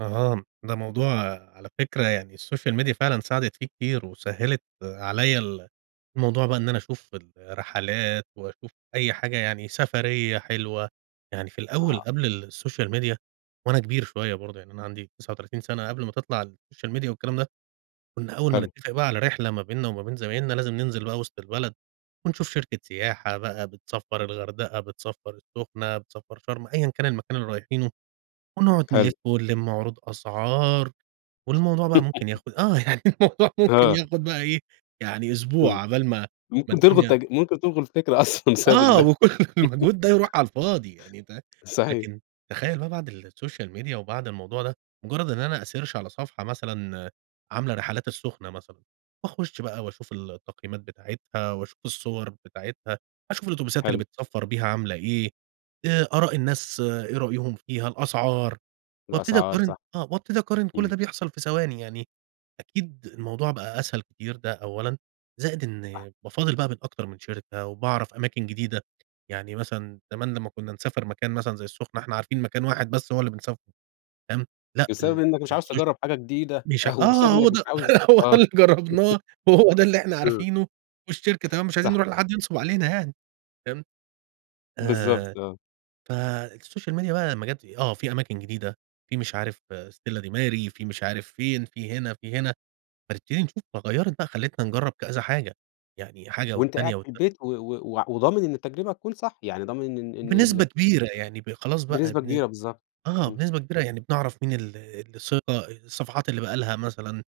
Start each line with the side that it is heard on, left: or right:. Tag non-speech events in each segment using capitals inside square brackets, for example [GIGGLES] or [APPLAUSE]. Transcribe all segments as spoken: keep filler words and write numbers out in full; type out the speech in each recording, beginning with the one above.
right: اهم، ده موضوع على فكرة يعني الSocial Media فعلًا ساعدِت فيه كتير وسهّلِت، عليَّ ال الموضوع بقى إن أنا أشوف الرحلات وأشوف أي حاجة يعني، سفرية حلوة. يعني في الأول
left: آه.
right: قبْل الSocial Media وأنا كبير شوية برضه، يعني أنا عندي تسعة وتلاتين سَنة، قبْل ما تطلَع الSocial Media والكلام ده، كنّا أول ما
left: حلو.
right: نتّفق بقى على رحلة ما بيننا وما بين زمايلنا لازم ننزِل بقى وِسط البلد، ونشوف شركة سياحة بقى بتسفّر الغردقة، بتسفّر السُّخنة، بتسفّر شرْم، أيًا كان المكان اللي رايحينه، ونقعُد نلِف
left: حلو.
right: ونلِم عروض أسعار، والموضوع بقى ممكن
left: [GIGGLES]
right: ياخد آه، يعني الموضوع ممكن
left: آه.
right: ياخد بقى إيه، يعني أسبوع
left: امم،
right: على بال ما ما
left: ممكن تلغوا
right: الدنيا
left: التج ممكن تلغوا الفكرة أصلًا بسبب
right: آه،
left: ال
right: وكل
left: [LAUGHS]
right: المجهود ده يرُوح على الفاضي يعني ده
left: صحيح.
right: لكن تخيّل بقى بعد الSocial Media وبعد الموضوع ده، مجرّد إن أنا أsearch على صفحة مثلًا، عاملة رحلات السخنة مثلًا، وأخُش بقى وأشوف ال التقييمات بتاعتها وأشوف الصُّوَر بتاعتها، أشوف الأوتوبيسات اللي
left: حلو.
right: بتسفّر بيها عاملة إيه، آآ أراء الناس إيه رأيهم فيها، الأسعار، وأبتدي
left: الأسعار
right: أقارِن
left: صح،
right: آه وأبتدي أقارِن، كلّ
left: امم.
right: ده بيحصَل في ثواني يعني، أكيد الموضوع بقى أسهل كتير ده أولًا، زائد
left: آه.
right: إن بافاضّل بقى من أكتر من شركة وبأعرف أماكن جديدة يعني مثلًا زمان لمّا كنّا نسافر مكان مثلًا زي السُّخنة، إحنا عارفين مكان واحد بس هو اللي بنسافره، فاهم، لأ
left: بسبب إنك مش عاوز
right: الSocial
left: تجرّب حاجة جديدة،
right: مش
left: أو
right: آه،
left: بسبب
right: هو
left: إنك مش
right: ده،
left: عاوز
right: هو ده
left: آه
right: اللي
left: [LAUGHS]
right: جرّبناه، وهو ده اللي إحنا
left: امم.
right: عارفينه والشركة تمام، مش عايزين
left: صح.
right: نرُوح لحد ينصُب علينا يعني، فاهم، آآ،
left: بالضبط، آه.
right: ف الSocial Media لمّا جات آآ، آه، في أماكن جديدة، في مش عارف Stella Di Mare في مش عارف فين، في هنا، في هنا، فنبتدي نشوف، فغيّرت بقى، خلّتنا نجرّب كذا حاجة، يعني حاجة
left: وأنت قاعد
right: والتانية
left: في
right: والتالتة.
left: البيت و و وع وضامن إن التجربة هتكون صح، يعني ضامن إن إن إن ال أ
right: بنسبة كبيرة يعني ب خلاص بقى
left: بنسبة
right: بن
left: كبيرة، بالضبط،
right: آه،
left: امم.
right: بنسبة كبيرة يعني بنعرَف مين ال اللي ثقة، الصفحات اللي بقى لها مثلًا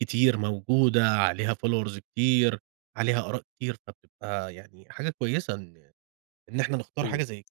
right: كتير موجودة، عليها followers كتير، عليها آراء كتير فبتبقى يعني حاجة كويسة إن إن إحنا نختار حاجة
left: امم.
right: زي كده.